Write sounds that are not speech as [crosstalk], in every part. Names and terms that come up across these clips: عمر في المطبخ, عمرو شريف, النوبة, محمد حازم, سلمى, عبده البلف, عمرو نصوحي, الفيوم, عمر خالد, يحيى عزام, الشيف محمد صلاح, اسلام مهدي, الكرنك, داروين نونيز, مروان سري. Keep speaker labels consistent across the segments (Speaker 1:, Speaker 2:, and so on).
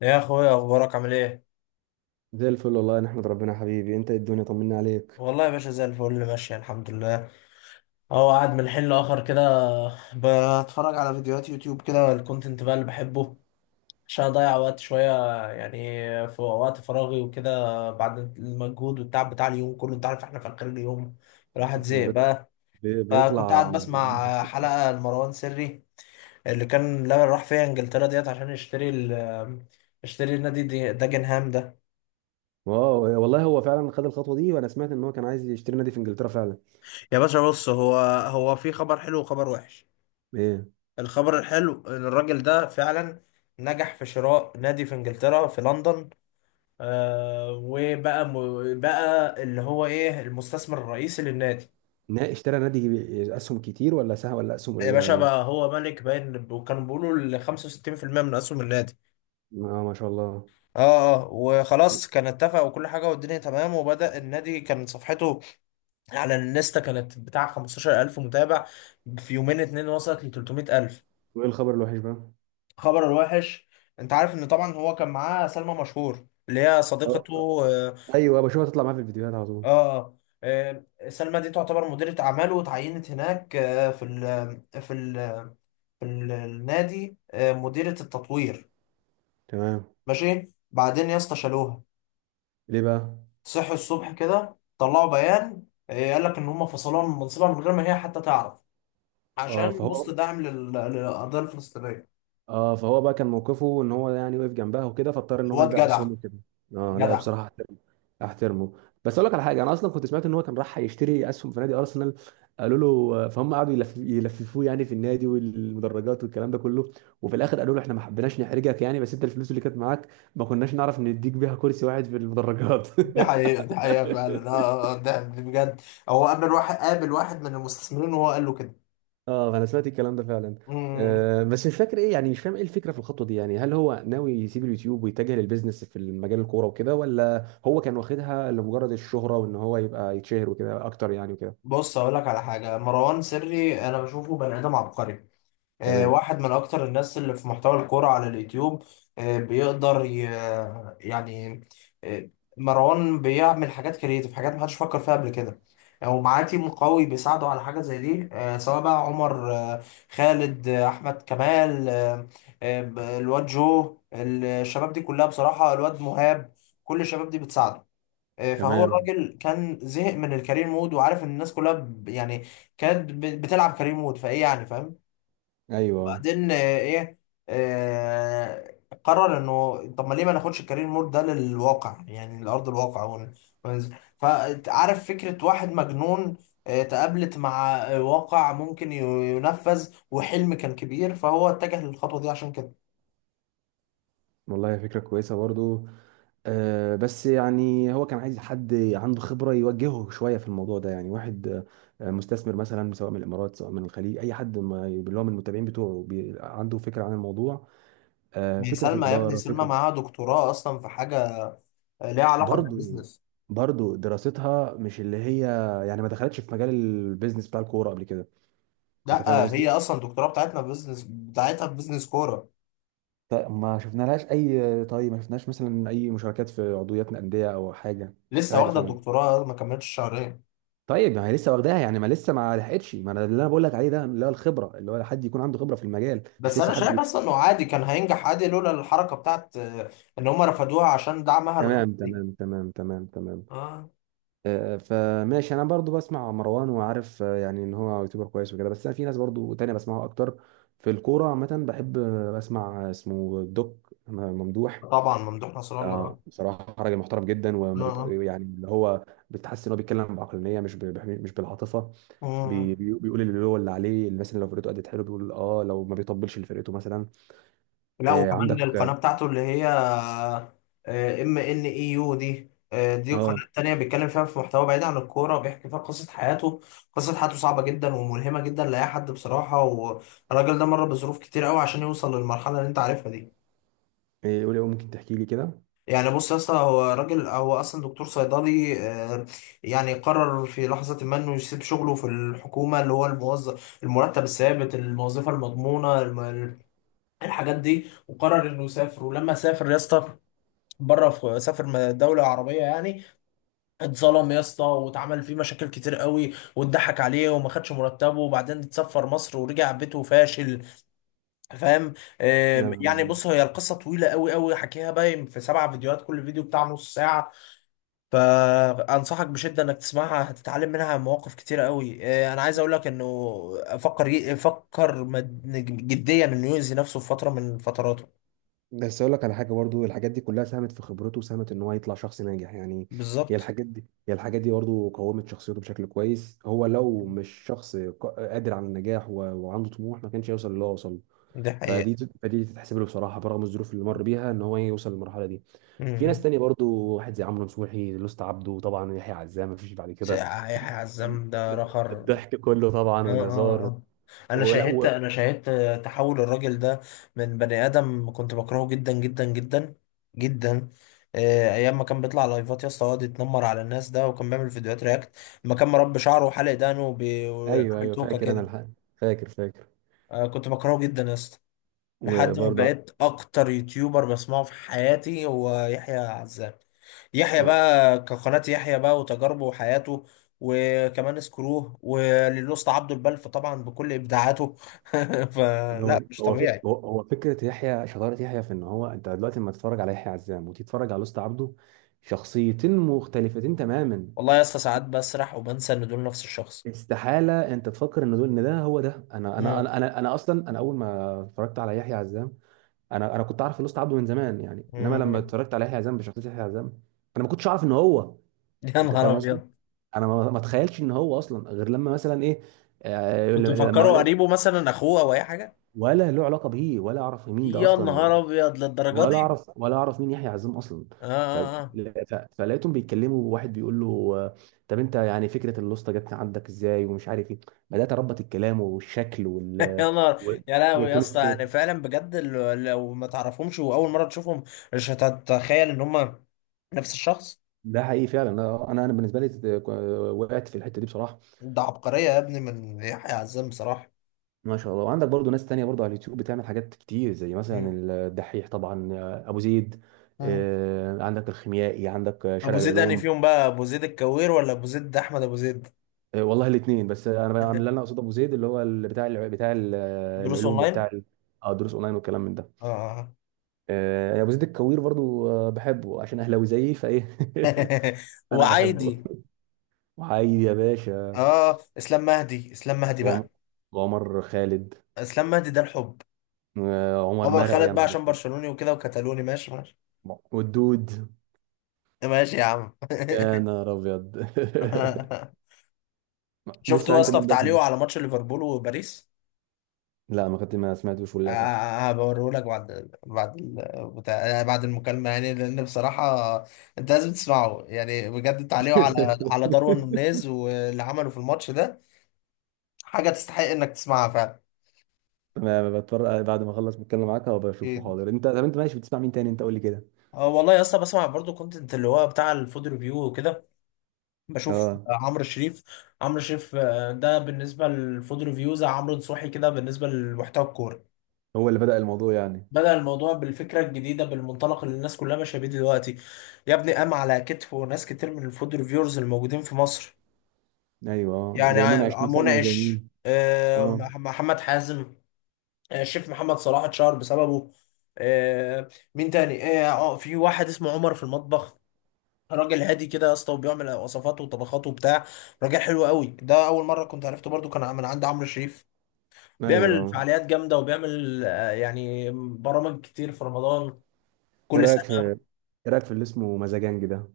Speaker 1: يا اخويا اخبارك عامل ايه؟
Speaker 2: زي الفل والله، نحمد ربنا. حبيبي انت، ايه الدنيا؟ طمنا عليك.
Speaker 1: والله يا باشا زي الفل ماشي الحمد لله. اهو قاعد من حين لاخر كده، بتفرج على فيديوهات يوتيوب كده، الكونتنت بقى اللي بحبه عشان اضيع وقت شويه، يعني في وقت فراغي وكده، بعد المجهود والتعب بتاع اليوم كله. انت عارف احنا في اخر اليوم الواحد
Speaker 2: احنا
Speaker 1: زهق بقى. فكنت قاعد
Speaker 2: بيطلع.
Speaker 1: بسمع حلقه لمروان سري اللي كان لا راح فيها انجلترا ديت عشان يشتري ال يشتري النادي داجنهام ده.
Speaker 2: واو، والله هو فعلا خد الخطوه دي، وانا سمعت ان هو كان عايز يشتري نادي في انجلترا فعلا.
Speaker 1: يا باشا بص، هو هو في خبر حلو وخبر وحش.
Speaker 2: ايه؟
Speaker 1: الخبر الحلو، الراجل ده فعلا نجح في شراء نادي في انجلترا في لندن. وبقى بقى اللي هو ايه المستثمر الرئيسي للنادي.
Speaker 2: اشترى نادي اسهم كتير، ولا سهم، ولا اسهم
Speaker 1: يا
Speaker 2: قليله،
Speaker 1: باشا
Speaker 2: ولا
Speaker 1: بقى
Speaker 2: ايه؟
Speaker 1: هو ملك باين، وكانوا بيقولوا ال 65% من اسهم النادي.
Speaker 2: اه، ما شاء الله.
Speaker 1: اه اه، وخلاص كان اتفق وكل حاجه والدنيا تمام، وبدأ النادي. كان صفحته على الانستا كانت بتاع 15,000 متابع، في يومين اتنين وصلت ل 300,000.
Speaker 2: وايه الخبر الوحش بقى؟
Speaker 1: خبر الوحش: انت عارف ان طبعا هو كان معاه سلمى مشهور اللي هي
Speaker 2: اه،
Speaker 1: صديقته. اه
Speaker 2: ايوه، بشوفها تطلع معاه في الفيديوهات على طول.
Speaker 1: اه. سلمى دي تعتبر مديرة اعماله، وتعينت هناك في ال في النادي، آه، مديرة التطوير.
Speaker 2: تمام.
Speaker 1: ماشي. بعدين يا اسطى شالوها.
Speaker 2: ليه بقى؟
Speaker 1: صحوا الصبح كده طلعوا بيان، قال لك ان هم فصلوها من منصبها من غير ما هي حتى تعرف،
Speaker 2: اه
Speaker 1: عشان
Speaker 2: فهو
Speaker 1: بوست دعم للقضية الفلسطينية.
Speaker 2: اه فهو بقى كان موقفه، ان هو يعني وقف جنبها وكده، فاضطر ان هو
Speaker 1: الواد
Speaker 2: يبيع
Speaker 1: جدع،
Speaker 2: اسهمه كده. اه، لا،
Speaker 1: جدع.
Speaker 2: بصراحه احترمه. احترمه. بس اقول لك على حاجه، انا اصلا كنت سمعت ان هو كان راح يشتري اسهم في نادي ارسنال. قالوا له، فهم قعدوا يلففوه يعني في النادي والمدرجات والكلام ده كله، وفي الاخر قالوا له احنا ما حبيناش نحرجك يعني، بس انت الفلوس اللي كانت معاك، ما كناش نعرف نديك بيها كرسي واحد في المدرجات.
Speaker 1: دي
Speaker 2: [laughs]
Speaker 1: حقيقة دي حقيقة فعلا، اه ده بجد. هو قابل واحد من المستثمرين وهو قال له كده.
Speaker 2: اه، انا سمعت الكلام ده فعلا.
Speaker 1: امم.
Speaker 2: بس مش فاكر ايه، يعني مش فاهم ايه الفكره في الخطوه دي. يعني هل هو ناوي يسيب اليوتيوب ويتجه للبيزنس في مجال الكوره وكده، ولا هو كان واخدها لمجرد الشهره، وان هو يبقى يتشهر وكده اكتر يعني، وكده؟
Speaker 1: بص هقول لك على حاجة: مروان سري انا بشوفه بني ادم عبقري،
Speaker 2: تمام،
Speaker 1: واحد من أكتر الناس اللي في محتوى الكورة على اليوتيوب. آه، بيقدر ي... يعني، آه، مروان بيعمل حاجات كريتيف، حاجات محدش فكر فيها قبل كده. ومعاه تيم قوي بيساعده على حاجة زي دي، سواء بقى عمر، خالد، أحمد كمال، الواد جو، الشباب دي كلها، بصراحة الواد مهاب، كل الشباب دي بتساعده. فهو
Speaker 2: تمام،
Speaker 1: الراجل كان زهق من الكارير مود، وعارف ان الناس كلها يعني كانت بتلعب كارير مود فايه، يعني فاهم.
Speaker 2: ايوه.
Speaker 1: بعدين آه، ايه آه قرر انه طب ما ليه ما ناخدش الكارير مود ده للواقع، يعني لارض الواقع، وننزل. فعارف فكره واحد مجنون تقابلت مع واقع ممكن ينفذ، وحلم كان كبير، فهو اتجه للخطوه دي عشان كده.
Speaker 2: والله فكره كويسه برضو. بس يعني هو كان عايز حد عنده خبرة يوجهه شوية في الموضوع ده. يعني واحد، مستثمر مثلا، سواء من الإمارات، سواء من الخليج، أي حد ما اللي هو من المتابعين بتوعه، عنده فكرة عن الموضوع،
Speaker 1: يعني
Speaker 2: فكرة في
Speaker 1: سلمى يا ابني،
Speaker 2: الإدارة،
Speaker 1: سلمى
Speaker 2: فكره.
Speaker 1: معاها دكتوراه اصلا في حاجه ليها علاقه
Speaker 2: برضو
Speaker 1: بالبيزنس.
Speaker 2: برضو دراستها مش اللي هي. يعني ما دخلتش في مجال البيزنس بتاع الكوره قبل كده. انت فاهم
Speaker 1: لا هي
Speaker 2: قصدي.
Speaker 1: اصلا الدكتوراه بتاعتنا في بيزنس، بتاعتها في بيزنس كوره.
Speaker 2: ما شفنا لهاش اي، طيب ما شفناش مثلا اي مشاركات في عضويات انديه او حاجه، مش
Speaker 1: لسه
Speaker 2: عارف
Speaker 1: واخده
Speaker 2: انا.
Speaker 1: الدكتوراه ما كملتش شهرين.
Speaker 2: طيب ما هي لسه واخداها يعني، ما لسه ما لحقتش. ما انا اللي انا بقول لك عليه ده، اللي هو الخبره، اللي هو حد يكون عنده خبره في المجال، مش
Speaker 1: بس
Speaker 2: لسه
Speaker 1: انا
Speaker 2: حد
Speaker 1: شايف
Speaker 2: بي...
Speaker 1: اصلا انه عادي كان هينجح عادي لولا الحركه بتاعت ان هم رفضوها عشان دعمها الغزو
Speaker 2: تمام،
Speaker 1: دي.
Speaker 2: تمام، تمام، تمام، تمام.
Speaker 1: اه.
Speaker 2: فماشي، انا برضو بسمع مروان وعارف، يعني ان هو يوتيوبر كويس وكده، بس أنا في ناس برضو تانية بسمعها اكتر. في الكورة عامة بحب بسمع اسمه دوك ممدوح.
Speaker 1: طبعا ممدوح نصر الله.
Speaker 2: بصراحة راجل محترم جدا،
Speaker 1: اه
Speaker 2: وما
Speaker 1: اه.
Speaker 2: يعني اللي هو. بتحس ان هو بيتكلم بعقلانية، مش مش بالعاطفة.
Speaker 1: مم.
Speaker 2: بيقول اللي هو اللي عليه، اللي مثلا لو فرقته أدت حلو بيقول اه، لو ما بيطبلش لفرقته مثلا.
Speaker 1: لا، وكمان القناه
Speaker 2: عندك.
Speaker 1: بتاعته اللي هي ام ان اي يو دي دي
Speaker 2: اه.
Speaker 1: قناه تانية بيتكلم فيها في محتوى بعيد عن الكوره، وبيحكي فيها قصه حياته. قصه حياته صعبه جدا وملهمه جدا لاي حد بصراحه، والراجل ده مر بظروف كتير قوي عشان يوصل للمرحله اللي انت عارفها دي.
Speaker 2: إيه، قولي، ممكن تحكي لي كده؟
Speaker 1: يعني بص يا اسطى، هو راجل، هو اصلا دكتور صيدلي، يعني قرر في لحظه ما انه يسيب شغله في الحكومه، اللي هو الموظف المرتب الثابت الوظيفه المضمونه، الحاجات دي، وقرر انه يسافر. ولما سافر يا اسطى، بره في سافر دولة عربية يعني، اتظلم يا اسطى، واتعمل فيه مشاكل كتير قوي، واتضحك عليه، وما خدش مرتبه، وبعدين اتسفر مصر ورجع بيته فاشل، فاهم.
Speaker 2: يا نهار
Speaker 1: يعني
Speaker 2: أبيض.
Speaker 1: بص، هي القصة طويلة قوي قوي، حكيها باين في 7 فيديوهات، كل فيديو بتاع نص ساعة. فانصحك بشده انك تسمعها، هتتعلم منها مواقف كتير قوي. انا عايز اقول لك انه فكر فكر جديا انه يؤذي نفسه في فتره من فتراته.
Speaker 2: بس اقول لك على حاجه برضو، الحاجات دي كلها ساهمت في خبرته، وساهمت ان هو يطلع شخص ناجح يعني.
Speaker 1: بالظبط.
Speaker 2: هي الحاجات دي برضو قومت شخصيته بشكل كويس. هو لو مش شخص قادر على النجاح، وعنده طموح، ما كانش يوصل اللي هو وصل له.
Speaker 1: دي حقيقه.
Speaker 2: فدي تتحسب له بصراحه، برغم الظروف اللي مر بيها ان هو يوصل للمرحله دي. في ناس
Speaker 1: م.
Speaker 2: تانية برضو. واحد زي عمرو نصوحي، لوست عبده طبعا، يحيى عزام. ما فيش بعد
Speaker 1: ساعة-
Speaker 2: كده. في
Speaker 1: هيحيى عزام ده رخر.
Speaker 2: الضحك كله طبعا
Speaker 1: اه اه
Speaker 2: والهزار.
Speaker 1: اه، انا
Speaker 2: ولا
Speaker 1: شاهدت،
Speaker 2: و...
Speaker 1: انا شاهدت تحول الراجل ده من بني ادم كنت بكرهه جدا جدا جدا جدا. ايام ما كان بيطلع لايفات يا اسطى، يقعد يتنمر على الناس ده، وكان بيعمل فيديوهات رياكت لما كان مربي شعره وحلق دقنه
Speaker 2: ايوه،
Speaker 1: وعامل
Speaker 2: ايوه،
Speaker 1: توكه
Speaker 2: فاكر انا
Speaker 1: كده.
Speaker 2: الحق. فاكر، فاكر.
Speaker 1: كنت بكرهه جدا يا اسطى، لحد ما
Speaker 2: وبرضه
Speaker 1: بقيت اكتر يوتيوبر بسمعه في حياتي هو يحيى عزام. يحيى بقى كقناة، يحيى بقى وتجاربه وحياته، وكمان سكروه وللأسطى عبده البلف طبعا بكل إبداعاته. [laughs]
Speaker 2: هو
Speaker 1: فلا، مش
Speaker 2: هو فك...
Speaker 1: طبيعي.
Speaker 2: هو هو فكره يحيى. شطاره يحيى في ان هو، انت دلوقتي لما تتفرج على يحيى عزام وتتفرج على لوست عبده، شخصيتين مختلفتين تماما.
Speaker 1: والله يا اسطى، ساعات بسرح وبنسى إن دول نفس الشخص.
Speaker 2: استحاله انت تفكر ان دول، ان ده هو ده،
Speaker 1: مم.
Speaker 2: أنا اصلا انا اول ما اتفرجت على يحيى عزام. انا كنت عارف لوست عبده من زمان يعني، انما لما
Speaker 1: مم.
Speaker 2: اتفرجت على يحيى عزام بشخصيه يحيى عزام، انا ما كنتش اعرف ان هو.
Speaker 1: [laughs] يا
Speaker 2: انت
Speaker 1: نهار
Speaker 2: فاهم قصدي.
Speaker 1: أبيض.
Speaker 2: انا ما اتخيلش ان هو اصلا، غير لما مثلا ايه. آه،
Speaker 1: كنت
Speaker 2: لما
Speaker 1: مفكره قريبه مثلا، أخوه أو أي حاجة.
Speaker 2: ولا له علاقه بيه، ولا اعرف مين ده
Speaker 1: يا
Speaker 2: اصلا.
Speaker 1: نهار أبيض للدرجة
Speaker 2: ولا
Speaker 1: دي.
Speaker 2: اعرف، مين يحيى عزام اصلا.
Speaker 1: آه
Speaker 2: ف...
Speaker 1: آه آه.
Speaker 2: فلقيتهم بيتكلموا، وواحد بيقول له، آه، طب انت يعني، فكره اللوسته جت عندك ازاي، ومش عارف ايه. بدات اربط الكلام والشكل
Speaker 1: [laughs] يا نهار.
Speaker 2: و-
Speaker 1: يا لهوي يا
Speaker 2: وتون
Speaker 1: اسطى، يعني
Speaker 2: الصوت.
Speaker 1: فعلا بجد لو ما تعرفهمش وأول مرة تشوفهم، مش هتتخيل إن هما نفس الشخص.
Speaker 2: ده حقيقي فعلا. انا انا أنا بالنسبه لي، وقعت في الحته دي بصراحه.
Speaker 1: ده عبقرية يا ابني من يحيى عزام بصراحة.
Speaker 2: ما شاء الله. وعندك برضو ناس تانية برضو على اليوتيوب بتعمل حاجات كتير، زي مثلا
Speaker 1: مم.
Speaker 2: الدحيح طبعا، ابو زيد.
Speaker 1: مم.
Speaker 2: عندك الخيميائي، عندك
Speaker 1: ابو
Speaker 2: شارع
Speaker 1: زيد انهي
Speaker 2: العلوم.
Speaker 1: فيهم بقى؟ ابو زيد الكوير ولا ابو زيد احمد ابو زيد؟
Speaker 2: والله الاثنين. بس أنا اللي انا
Speaker 1: [laughs]
Speaker 2: اقصده ابو زيد، اللي هو بتاع بتاع
Speaker 1: دروس
Speaker 2: العلوم،
Speaker 1: اونلاين.
Speaker 2: وبتاع دروس اونلاين والكلام من ده.
Speaker 1: اه.
Speaker 2: ابو زيد الكوير برضو، بحبه عشان اهلاوي زيي فايه. [laughs]
Speaker 1: [laughs]
Speaker 2: انا بحبه.
Speaker 1: وعايدي.
Speaker 2: وعايد يا باشا.
Speaker 1: اه، اسلام مهدي، اسلام مهدي
Speaker 2: وعم-
Speaker 1: بقى.
Speaker 2: وعمر خالد.
Speaker 1: اسلام مهدي ده الحب.
Speaker 2: وعمر
Speaker 1: عمر
Speaker 2: مرعي، يا
Speaker 1: خالد بقى
Speaker 2: نهار
Speaker 1: عشان
Speaker 2: أسود.
Speaker 1: برشلوني وكده وكتالوني. ماشي ماشي.
Speaker 2: والدود.
Speaker 1: [laughs] ماشي يا عم.
Speaker 2: يا
Speaker 1: [laughs]
Speaker 2: نهار ابيض. [laughs]
Speaker 1: شفتوا
Speaker 2: بتسمع
Speaker 1: يا
Speaker 2: انت
Speaker 1: اسطى في
Speaker 2: مين بقى
Speaker 1: تعليقه
Speaker 2: تاني؟
Speaker 1: على ماتش ليفربول وباريس؟
Speaker 2: لا، ما كنت ما سمعتوش للاسف.
Speaker 1: هبوريهولك بعد بتاع، يعني بعد المكالمة، يعني لأن بصراحة أنت لازم تسمعه، يعني بجد التعليق على داروين
Speaker 2: [laughs]
Speaker 1: نونيز واللي عمله في الماتش ده حاجة تستحق إنك تسمعها فعلا.
Speaker 2: ما بتفرج بعد ما اخلص بتكلم معاك وبشوفه
Speaker 1: أكيد.
Speaker 2: حاضر. انت طب، انت ماشي بتسمع مين تاني، انت قول لي كده.
Speaker 1: اه والله يا اسطى، بسمع برضو كونتنت اللي هو بتاع الفود ريفيو وكده. بشوف
Speaker 2: اه.
Speaker 1: عمرو شريف. عمرو شريف، ده بالنسبة للفود ريفيو زي عمرو نصوحي كده بالنسبة لمحتوى الكورة.
Speaker 2: هو اللي بدأ الموضوع يعني؟
Speaker 1: بدأ الموضوع بالفكرة الجديدة بالمنطلق اللي الناس كلها ماشية بيه دلوقتي. يا ابني قام على كتفه ناس كتير من الفود ريفيورز الموجودين في مصر.
Speaker 2: ايوه،
Speaker 1: يعني
Speaker 2: زي منعش مثلا، وزي
Speaker 1: منعش،
Speaker 2: مين؟ اه،
Speaker 1: محمد حازم. الشيف محمد صلاح اتشهر بسببه. آه، مين تاني في واحد اسمه عمر في المطبخ، راجل هادي كده يا اسطى، وبيعمل وصفات وطبخات وبتاع، راجل حلو قوي ده. اول مره كنت عرفته برضو كان من عند عمرو شريف.
Speaker 2: ايوه،
Speaker 1: بيعمل
Speaker 2: اه.
Speaker 1: فعاليات جامده، وبيعمل يعني برامج كتير في رمضان
Speaker 2: ايه
Speaker 1: كل
Speaker 2: رايك في
Speaker 1: سنه.
Speaker 2: ايه رايك في اللي اسمه مزاجنجي ده؟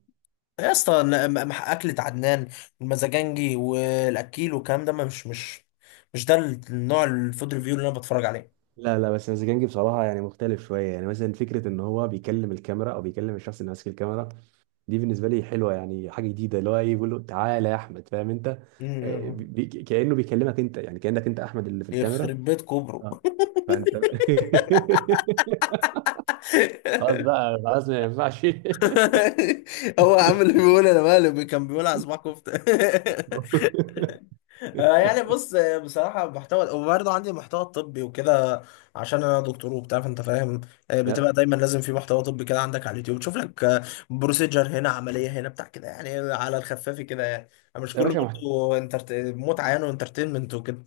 Speaker 1: يا اسطى لا، اكلة عدنان والمزاجنجي والاكيل والكلام ده، مش مش ده النوع الفود ريفيو اللي انا بتفرج عليه.
Speaker 2: لا، لا، بس مزاجنجي بصراحه يعني مختلف شويه، يعني مثلا فكره ان هو بيكلم الكاميرا، او بيكلم الشخص اللي ماسك الكاميرا. دي بالنسبه لي حلوه، يعني حاجه جديده، اللي هو إيه، بيقول له تعالى يا احمد، فاهم انت؟
Speaker 1: أمم.
Speaker 2: كانه بيكلمك انت، يعني كانك انت احمد اللي في الكاميرا.
Speaker 1: يخرب بيت كوبرو.
Speaker 2: اه، فانت. [laughs] خلاص
Speaker 1: [laughs]
Speaker 2: بقى خلاص ما ينفعش. [laughs]
Speaker 1: هو عامل ايه؟ بيقول انا مقلب، كان بيقول على صباع كفته. [laughs] يعني بص، بصراحة محتوى، وبرضه عندي محتوى طبي وكده، عشان أنا دكتور وبتاع، فأنت فاهم.
Speaker 2: يا
Speaker 1: بتبقى دايما لازم في محتوى طبي كده عندك على اليوتيوب، تشوف لك، بروسيجر هنا، عملية هنا بتاع كده، يعني على الخفاف كده يعني. مش
Speaker 2: يا
Speaker 1: كله
Speaker 2: باشا،
Speaker 1: برضه متعة يعني، وانترتينمنت وكده.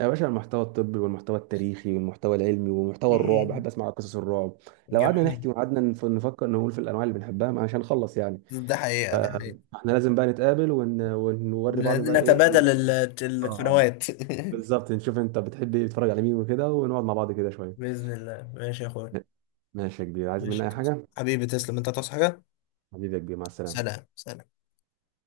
Speaker 2: يا باشا، المحتوى الطبي والمحتوى التاريخي والمحتوى العلمي ومحتوى الرعب،
Speaker 1: مم.
Speaker 2: بحب اسمع قصص الرعب. لو قعدنا
Speaker 1: جميل.
Speaker 2: نحكي، وقعدنا نفكر نقول في الانواع اللي بنحبها، مش هنخلص يعني.
Speaker 1: ده حقيقة ده حقيقة.
Speaker 2: فاحنا لازم بقى نتقابل، ونوري بعض بقى ايه
Speaker 1: نتبادل ال-
Speaker 2: اه.
Speaker 1: القنوات.
Speaker 2: بالظبط، نشوف انت بتحب ايه، تتفرج على مين وكده، ونقعد مع بعض كده
Speaker 1: [laughs]
Speaker 2: شويه.
Speaker 1: بإذن الله. ماشي يا أخويا.
Speaker 2: ماشي يا كبير، عايز مني
Speaker 1: ماشي
Speaker 2: اي حاجه؟
Speaker 1: حبيبي، تسلم أنت، تصحى حاجة.
Speaker 2: حبيبي يا كبير، مع السلامه.
Speaker 1: سلام سلام.